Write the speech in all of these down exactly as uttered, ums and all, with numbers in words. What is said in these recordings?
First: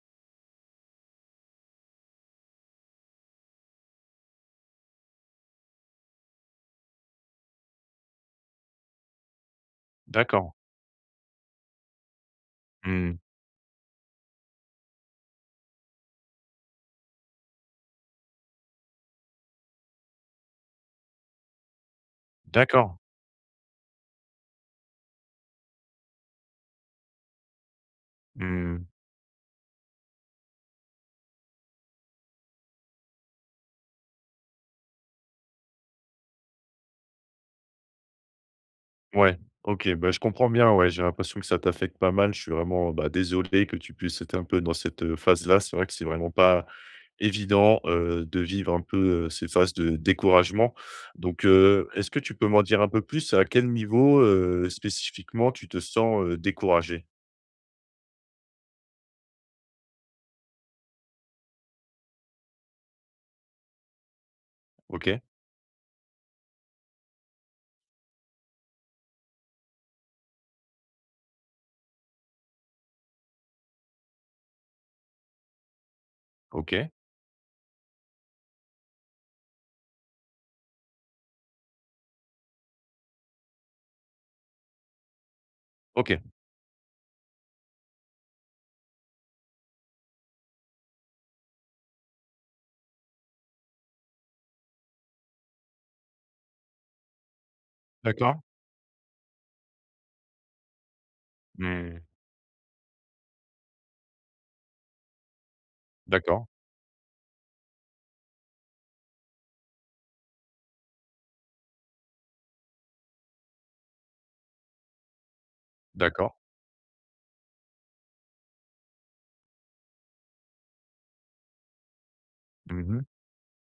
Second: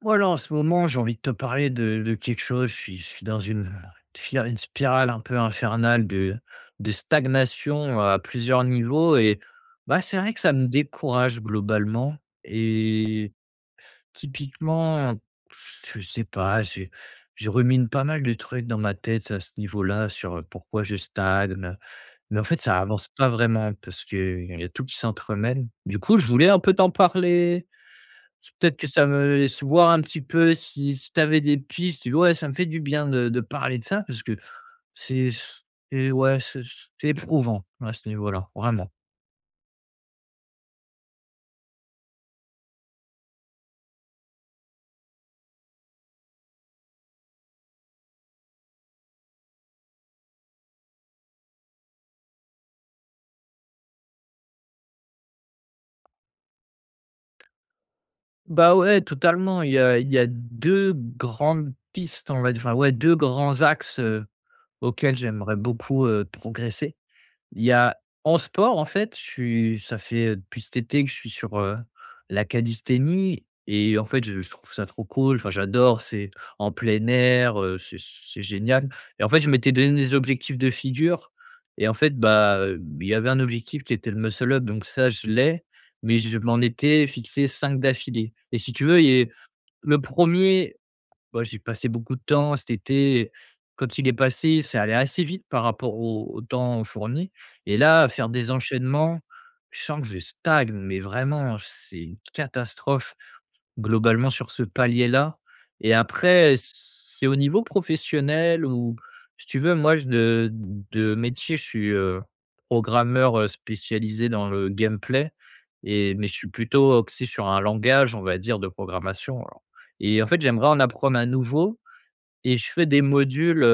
Voilà, en ce moment, j'ai envie de te parler de, de quelque chose. Je suis, je suis dans une, fia- une spirale un peu infernale de, de stagnation à plusieurs niveaux. Et bah, c'est vrai que ça D'accord. me décourage globalement. Mmh. Et typiquement, je sais pas, j'ai- je rumine pas mal de trucs dans ma tête à ce niveau-là sur pourquoi je stagne. Mais en fait, ça D'accord. avance pas vraiment parce qu'il y a tout qui s'entremêle. Du coup, je voulais un peu t'en parler. Peut-être que Mmh. ça me laisse voir un petit peu si si tu avais des pistes. Ouais, ça me fait du bien de de parler de ça parce que c'est c'est ouais, c'est c'est éprouvant à ce niveau-là, vraiment. Ouais. OK, bah, je comprends bien, ouais, j'ai l'impression que ça t'affecte pas mal. Je suis vraiment, bah, désolé que tu puisses être un peu dans cette, heu, phase-là. C'est vrai que c'est vraiment pas évident, heu, de vivre un peu, heu, ces phases de découragement. Donc, heu, est-ce que tu peux m'en dire un peu plus? À quel niveau, heu, spécifiquement tu te sens, heu, découragé? Bah, ouais, totalement. Il y a il y a deux grandes pistes, on va dire, enfin, ouais, deux grands axes, heu, auxquels OK, j'aimerais beaucoup, heu, progresser. Il y a en sport, en fait, je suis ça fait, heu, depuis cet été que je suis sur, heu, la calisthénie et en fait, je je trouve ça trop cool. Enfin, j'adore, c'est en OK, plein air, heu, c'est c'est génial et en fait, je m'étais donné des objectifs de figure et en fait, bah, heu, il y avait un objectif qui était le muscle up, donc ça, je l'ai, mais OK. je m'en étais fixé cinq d'affilée et si tu veux, il est le premier. Bah, j'ai passé beaucoup de temps cet été. Quand il est passé, ça allait assez vite par rapport au au temps fourni et là, faire D'accord. des enchaînements, je sens que je stagne mais vraiment, c'est Mmh. une catastrophe. Globalement sur ce palier-là, et D'accord, après c'est au niveau professionnel, ou si tu veux, moi je de de métier, je suis, heu, programmeur, heu, spécialisé dans le gameplay. Et mais d'accord. je suis plutôt axé sur un langage, on va dire, de programmation. Alors et en fait, j'aimerais en apprendre un nouveau et je fais des Mmh. modules,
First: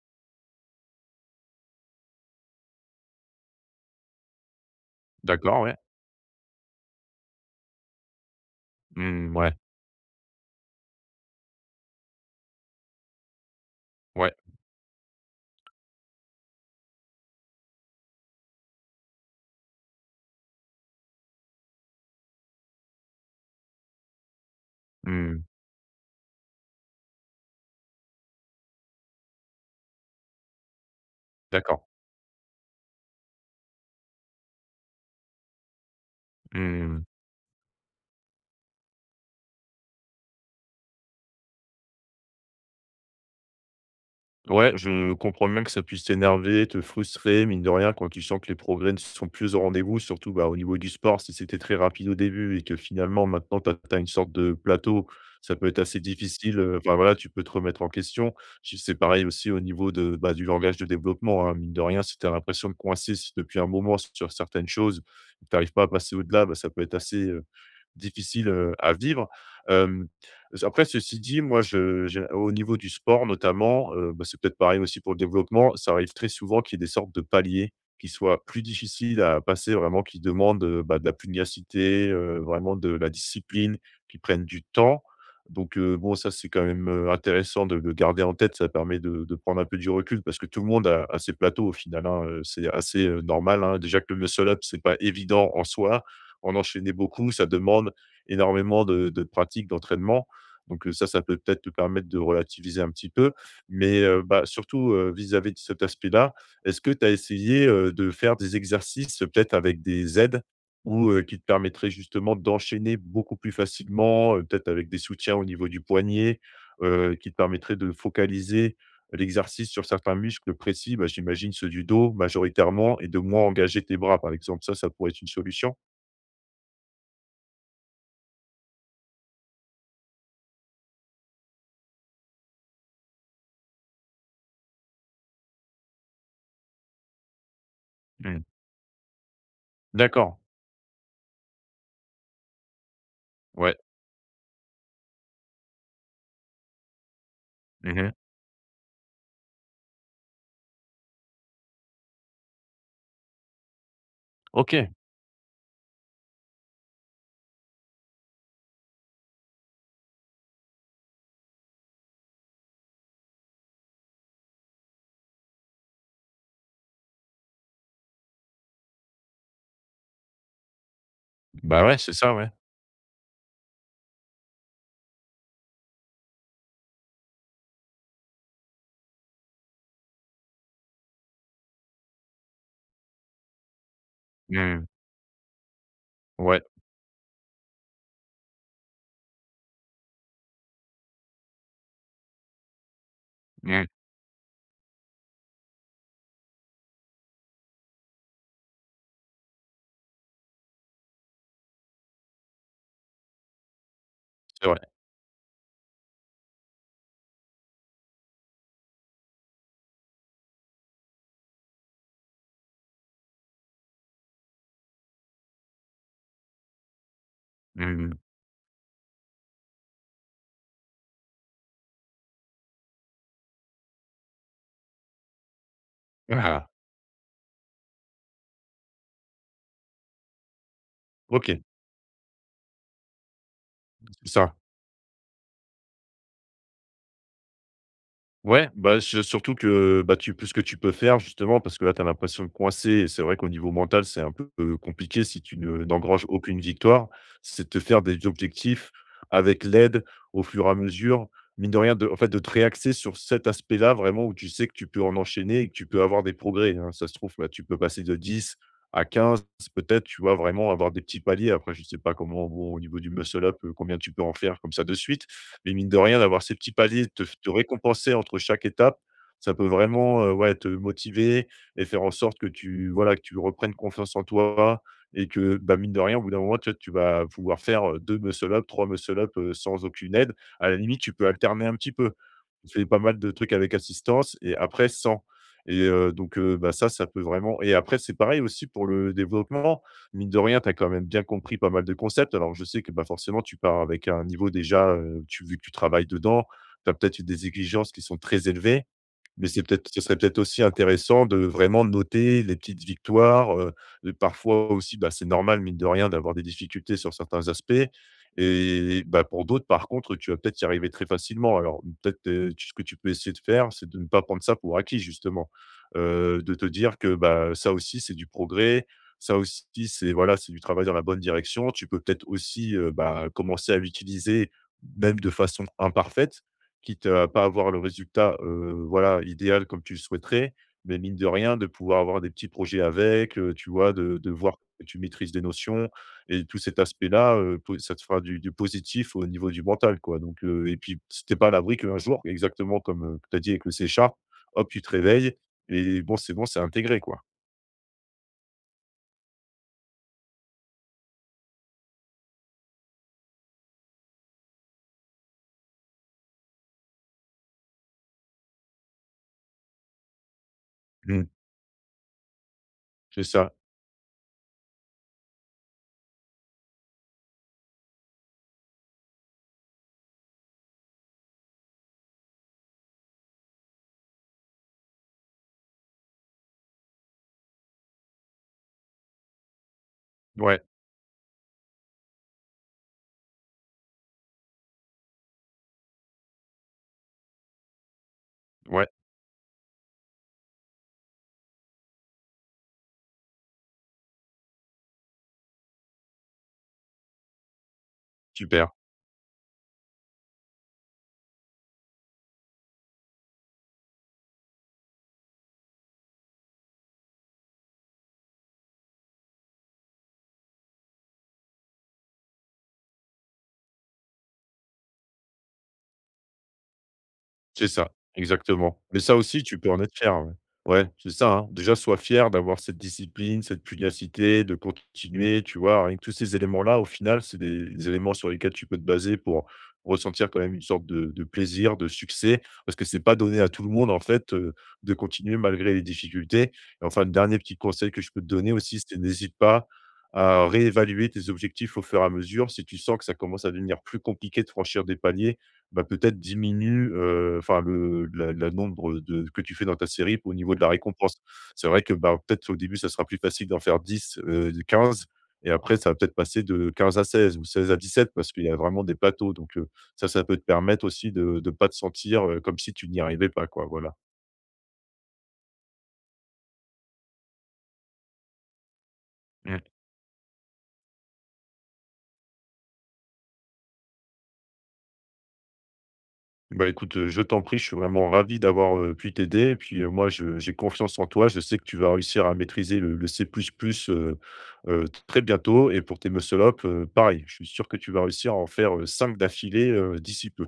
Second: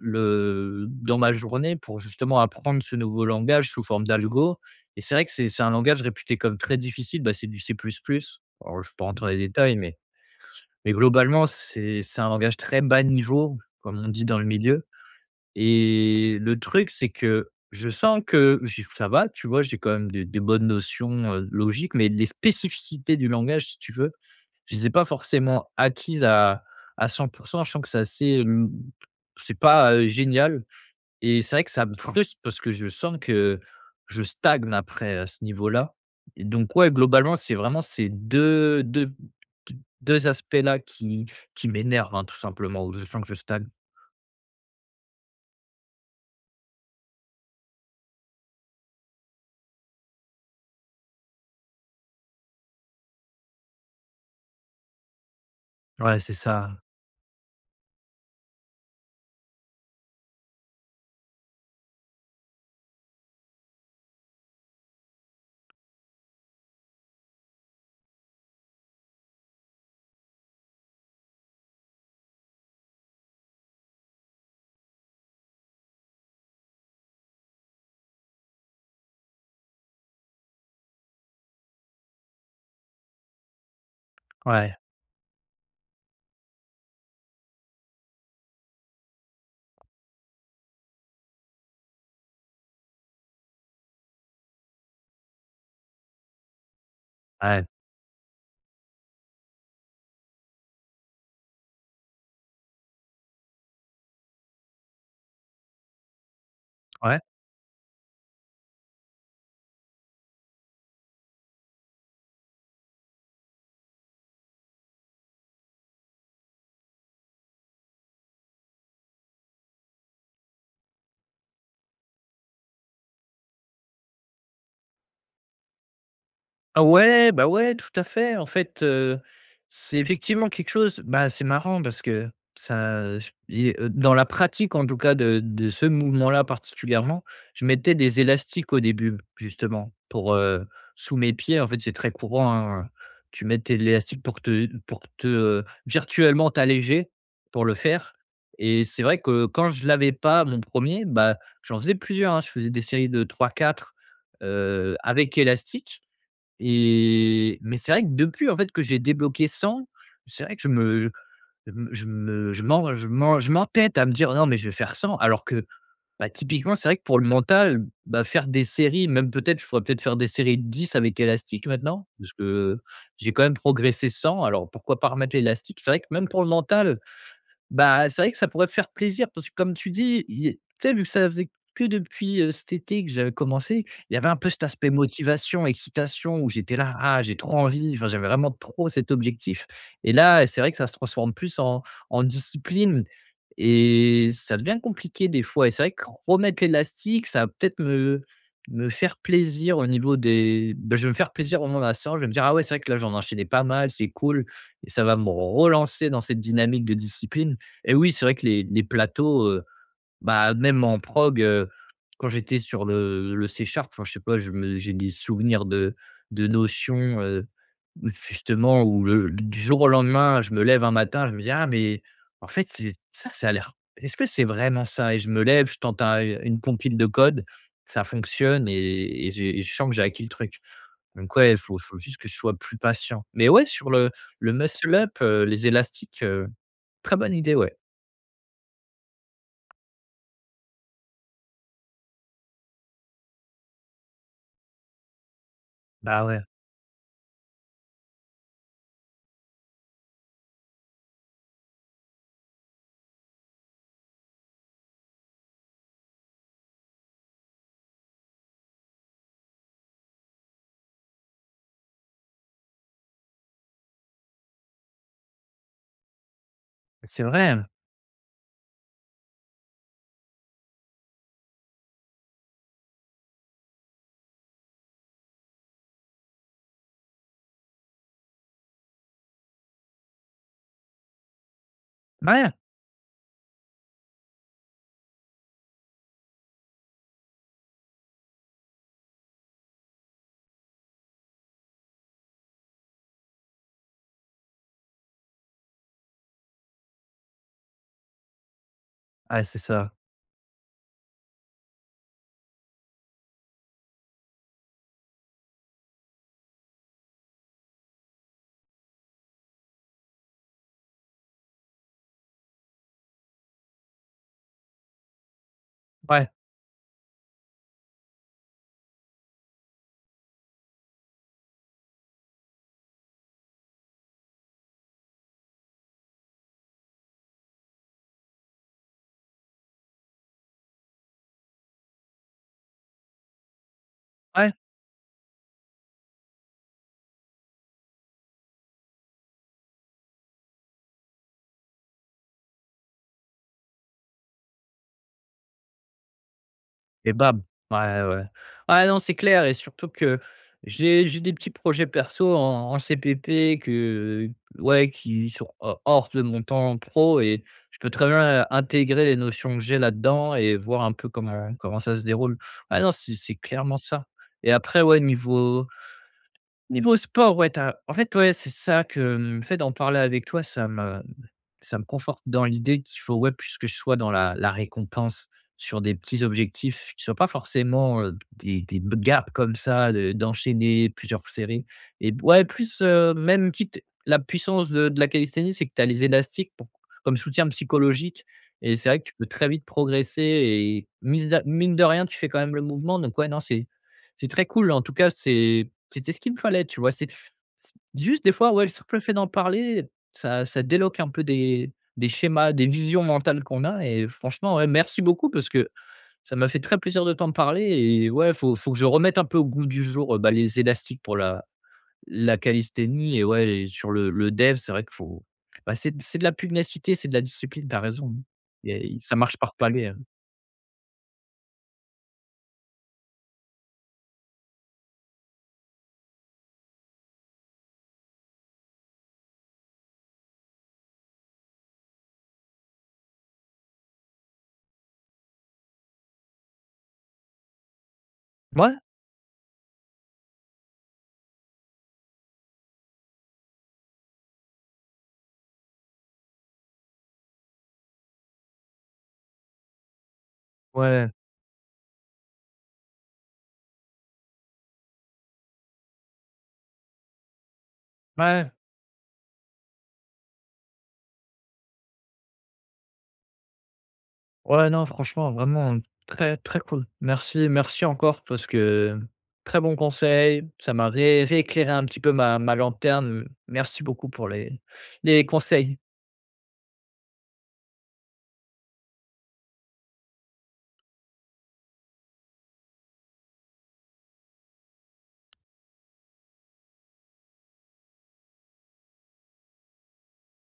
le dans ma journée pour justement apprendre ce nouveau langage sous forme d'algo. Et c'est vrai que c'est D'accord, c'est un ouais. langage réputé comme très difficile, bah, c'est du C++. Alors je ne peux pas rentrer dans Mmh, les ouais, détails, mais mais globalement, c'est c'est un langage très bas niveau, comme on dit ouais. dans le milieu. Et le truc, c'est que je sens que j ça va, tu vois? J'ai quand même des des bonnes notions, heu, logiques, mais les spécificités du langage, si tu veux, je ne les ai pas Mmh. forcément acquises à à cent. Je sens que c'est assez, hem, c'est pas, heu, génial. Et c'est vrai que D'accord. ça me frustre parce que je sens que je stagne après à ce niveau-là. Et donc ouais, Mmh. globalement, c'est vraiment ces deux deux deux aspects-là qui qui m'énervent, hein, tout simplement, où je sens que je stagne. Ouais, je comprends bien que ça puisse t'énerver, te frustrer, mine de rien, quand tu sens que les progrès ne sont plus au rendez-vous, surtout bah, au niveau du sport, si c'était très rapide au début et que finalement maintenant tu as une sorte de plateau, ça peut être assez Ouais, c'est difficile. ça. euh, Enfin voilà, tu peux te remettre en question. Puis c'est pareil aussi au niveau de, bah, du langage de développement. Hein, mine de rien, si tu as l'impression de coincer s- depuis un moment sur certaines choses, tu n'arrives pas à passer au-delà, bah, ça peut être assez difficile, à vivre. Hem, après ceci dit, moi je j'ai au niveau du sport notamment, heu, bah, c'est peut-être pareil aussi pour le développement, ça arrive très souvent qu'il y ait des sortes de paliers qui soient plus difficiles à passer vraiment, qui demandent, heu, bah, de la pugnacité, heu, vraiment de la discipline, qui prennent du Ouais, temps. Donc heu, bon, ça c'est quand même, heu, intéressant de le garder en tête, ça permet de de prendre un peu du recul parce que tout le monde a a ses plateaux au final, hein, heu, c'est assez, heu, normal, hein. Déjà que le muscle up, c'est pas évident en soi, en enchaîner beaucoup, ça ouais, demande énormément de de pratique, d'entraînement. Donc, heu, ça, ça peut peut-être te permettre de relativiser un petit peu. Mais, heu, bah, surtout, heu, vis-à-vis de cet aspect-là, est-ce que tu as ouais. essayé, heu, de faire des exercices, heu, peut-être avec des aides ou, heu, qui te permettraient justement d'enchaîner beaucoup plus facilement, heu, peut-être avec des soutiens au niveau du poignet, heu, qui te permettraient de focaliser l'exercice sur certains muscles précis? Bah, j'imagine ceux du dos majoritairement et de moins engager tes bras, par exemple. Ça, ça pourrait être une solution? Ah ouais, bah ouais, tout à fait. En fait, heu, c'est effectivement quelque chose. Bah, c'est marrant parce que ça j et heu, dans la pratique en tout cas de de ce mouvement-là particulièrement, je mettais des élastiques au début justement pour, D'accord, heu, sous mes pieds. En fait, c'est très courant, hein, tu mets tes ouais. élastiques pour te pour te, heu, virtuellement t'alléger pour le Mmh. faire. Et c'est vrai que quand je l'avais pas mon premier, bah, j'en faisais plusieurs, hein. Je faisais des séries de trois quatre, OK. heu, avec élastique. Et mais c'est vrai que depuis, en fait, que j'ai débloqué cent, c'est vrai que je me je me je me je m'en je m'en je m'entête à me dire: «Non, mais je vais faire cent», alors que, bah, typiquement, c'est vrai que pour le mental, bah, faire des séries, même peut-être, je pourrais peut-être faire des séries de dix avec élastique Bah, ouais, maintenant, c'est parce ça, ouais. que j'ai quand même progressé cent, alors pourquoi pas remettre l'élastique? C'est vrai que même pour le mental, bah, c'est vrai que ça pourrait faire plaisir parce que comme tu dis, il y a- tu sais, vu que ça faisait que depuis, heu, cet été que j'avais commencé, il y avait un peu cet Mmh. aspect motivation, excitation où Ouais. j'étais là: «Ah, j'ai trop envie», enfin, j'avais vraiment trop cet objectif. Et là, c'est vrai que ça se transforme plus en en discipline Mmh. et ça devient compliqué des fois. Et c'est vrai que remettre l'élastique, ça va peut-être me me faire plaisir au niveau des, bah, je vais me faire plaisir au moment de la séance. Je vais me dire: «Ah ouais, c'est vrai que là, j'en enchaînais pas mal, c'est cool», C'est vrai. et ça va me relancer dans cette dynamique de discipline. Et oui, c'est vrai que les les plateaux, heu, bah, même en prog, heu, quand j'étais sur le le C Sharp, enfin, je sais pas, je me j'ai des souvenirs de de notions, heu, Mmh. justement où le du jour au lendemain, je me lève un matin, je me dis: «Ah mais en fait, c'est ça, ça a l'air, est-ce que c'est vraiment ça?» Et je me lève, je tente un une Ah! compile de code, ça fonctionne et et j'ai et je sens que j'ai acquis le truc. Donc ouais, il OK, faut faut juste que je sois plus patient. Mais ouais, sur le c'est le ça. muscle up, heu, les élastiques, heu, très bonne idée, ouais. Ouais, bah, c'est surtout que, bah, tu peux ce que tu peux faire justement parce que là, tu as l'impression de coincer et c'est vrai qu'au niveau mental, c'est un peu, heu, compliqué si tu ne Bah, n'engranges ouais. aucune victoire. C'est de te faire des objectifs avec l'aide au fur et à mesure, mine de rien, de en fait, de te réaxer sur cet aspect-là vraiment où tu sais que tu peux en enchaîner et que tu peux avoir des progrès, hein. Ça se trouve, là tu peux passer de dix à quinze peut-être, tu vois? Vraiment avoir des petits paliers. Après, je sais pas comment, bon, au niveau du muscle up, heu, combien tu peux en faire comme ça de suite, mais mine de rien, d'avoir ces petits paliers, C'est te te vrai, récompenser entre chaque étape, ça peut vraiment, heu, ouais, te motiver et faire en sorte que tu voilà, que tu reprennes confiance en toi et que, bah, mine de rien, au bout d'un moment, tu vois, tu vas pouvoir faire, heu, deux muscle up, trois muscle up, heu, sans aucune aide. À la limite, tu peux alterner un petit peu. ouais, On fait pas mal de trucs avec assistance et après sans et heu, donc heu, bah, ça, ça peut vraiment et après, c'est pareil aussi pour le développement, mine de rien, tu as quand même bien compris pas mal de concepts. Alors, je sais que bah, forcément, tu pars avec un niveau déjà, euh, tu, vu que tu travailles dedans, tu as peut-être des exigences qui sont très élevées. ouais, Mais c'est c'est peut-être, ça. ce serait peut-être aussi intéressant de vraiment noter les petites victoires, heu, de parfois aussi, bah, c'est normal mine de rien d'avoir des difficultés sur certains aspects et bah, pour d'autres par contre, tu vas peut-être y arriver très facilement. Alors peut-être, heu, tu, ce que tu peux essayer de faire, c'est de ne pas prendre ça pour acquis justement. Ouais, Heu, de te dire que, bah, ça aussi c'est du progrès, ça aussi c'est voilà, c'est du travail dans la bonne direction. Tu peux peut-être aussi, heu, bah, commencer à l'utiliser même de façon imparfaite, quitte à pas avoir le résultat, heu, voilà, idéal comme tu le souhaiterais, mais mine de rien, de pouvoir avoir des petits projets avec, heu, tu vois? De de ouais voir que tu maîtrises des notions et tout cet aspect-là, heu, po ça te fera du du positif au niveau du mental, quoi, donc heu et puis, c'était pas à l'abri qu'un jour, exactement comme, tu as dit avec le C Sharp, hop, tu te réveilles et bon, c'est bon, c'est intégré, et quoi. bam. Ouais, ouais. Ouais, non, c'est clair, et surtout que j'ai j'ai des petits projets perso en en C plus plus que ouais, qui sont ho hors de mon temps pro, et je peux très bien, heu, intégrer les notions que j'ai là-dedans et voir un peu Mmh. comment comment ça se déroule. Ah non, c'est C'est c'est ça. clairement ça. Et après, ouais, niveau Niveau sport, ouais, t'as en fait, ouais, c'est ça que, mmh, le fait d'en parler avec toi, ça me ça me conforte dans l'idée qu'il faut, ouais, plus que je sois dans la la récompense sur des petits objectifs qui ne soient pas forcément, heu, des des b gaps comme ça de Ouais, d'enchaîner plusieurs séries. Et ouais, plus, heu, même quitte la puissance de de la calisthénie, c'est que tu as les élastiques pour, comme soutien psychologique, et ouais, c'est vrai que tu peux très vite progresser et mise mine de rien, tu fais quand même le mouvement. Donc ouais, non, c'est c'est très cool. En tout cas, c'est c'était ce qu'il me fallait, tu vois? C'est c juste des fois, ouais, le super. simple fait d'en parler, ça ça déloque un peu des des schémas, des visions mentales qu'on a. Et franchement, ouais, merci beaucoup parce que ça m'a fait très plaisir de t'en parler. Et ouais, faut faut que je remette un peu au goût du jour, heu, bah, les élastiques pour la la calisthénie. Et ouais, et sur le le dev, c'est vrai qu'il faut, bah, c'est c'est de la pugnacité, c'est de la discipline, C'est t'as ça, raison, hein, exactement. et Mais ça ça marche aussi, par tu peux en palier, être hein. fier, ouais. Ouais, c'est ça, hein. Déjà, sois fier d'avoir cette discipline, cette pugnacité, de continuer, tu vois? Rien que tous ces éléments-là, au final, c'est des des éléments sur lesquels tu peux te baser pour ressentir quand même une sorte de de plaisir, de succès, parce que c'est pas donné à tout le monde, en fait, heu, de continuer malgré les difficultés. Et enfin, le dernier petit conseil que je peux te donner Ouais, aussi, c'est n'hésite pas à réévaluer tes objectifs au fur et à mesure. Si tu sens que ça commence à devenir plus compliqué de franchir des paliers, bah, peut-être diminue, heu, enfin le la la nombre de que tu fais dans ta série au niveau de la ouais, récompense. C'est vrai que, bah, peut-être au début, ça sera plus facile d'en faire dix, heu, de quinze et après ça va peut-être passer de quinze à seize ou seize à dix sept parce qu'il y ouais. a vraiment des plateaux donc heu, ça, ça peut te permettre aussi de de pas te sentir, heu, comme si tu n'y arrivais pas quoi, voilà. Ouais, non, franchement, vraiment très, très cool. Merci, merci encore parce que très bon conseil. Ça m'a ré- rééclairé un petit peu ma, ma lanterne. Merci beaucoup pour les, les conseils. Bah, écoute, heu, je t'en prie, je suis vraiment ravi d'avoir, heu, pu t'aider et puis, heu, moi je j'ai confiance en toi. Je sais que tu vas réussir à maîtriser le le C++, heu heu, très bientôt et pour tes muscle up, heu, pareil, je suis sûr que tu vas réussir à en faire, cinq d'affilée, heu, d'ici peu.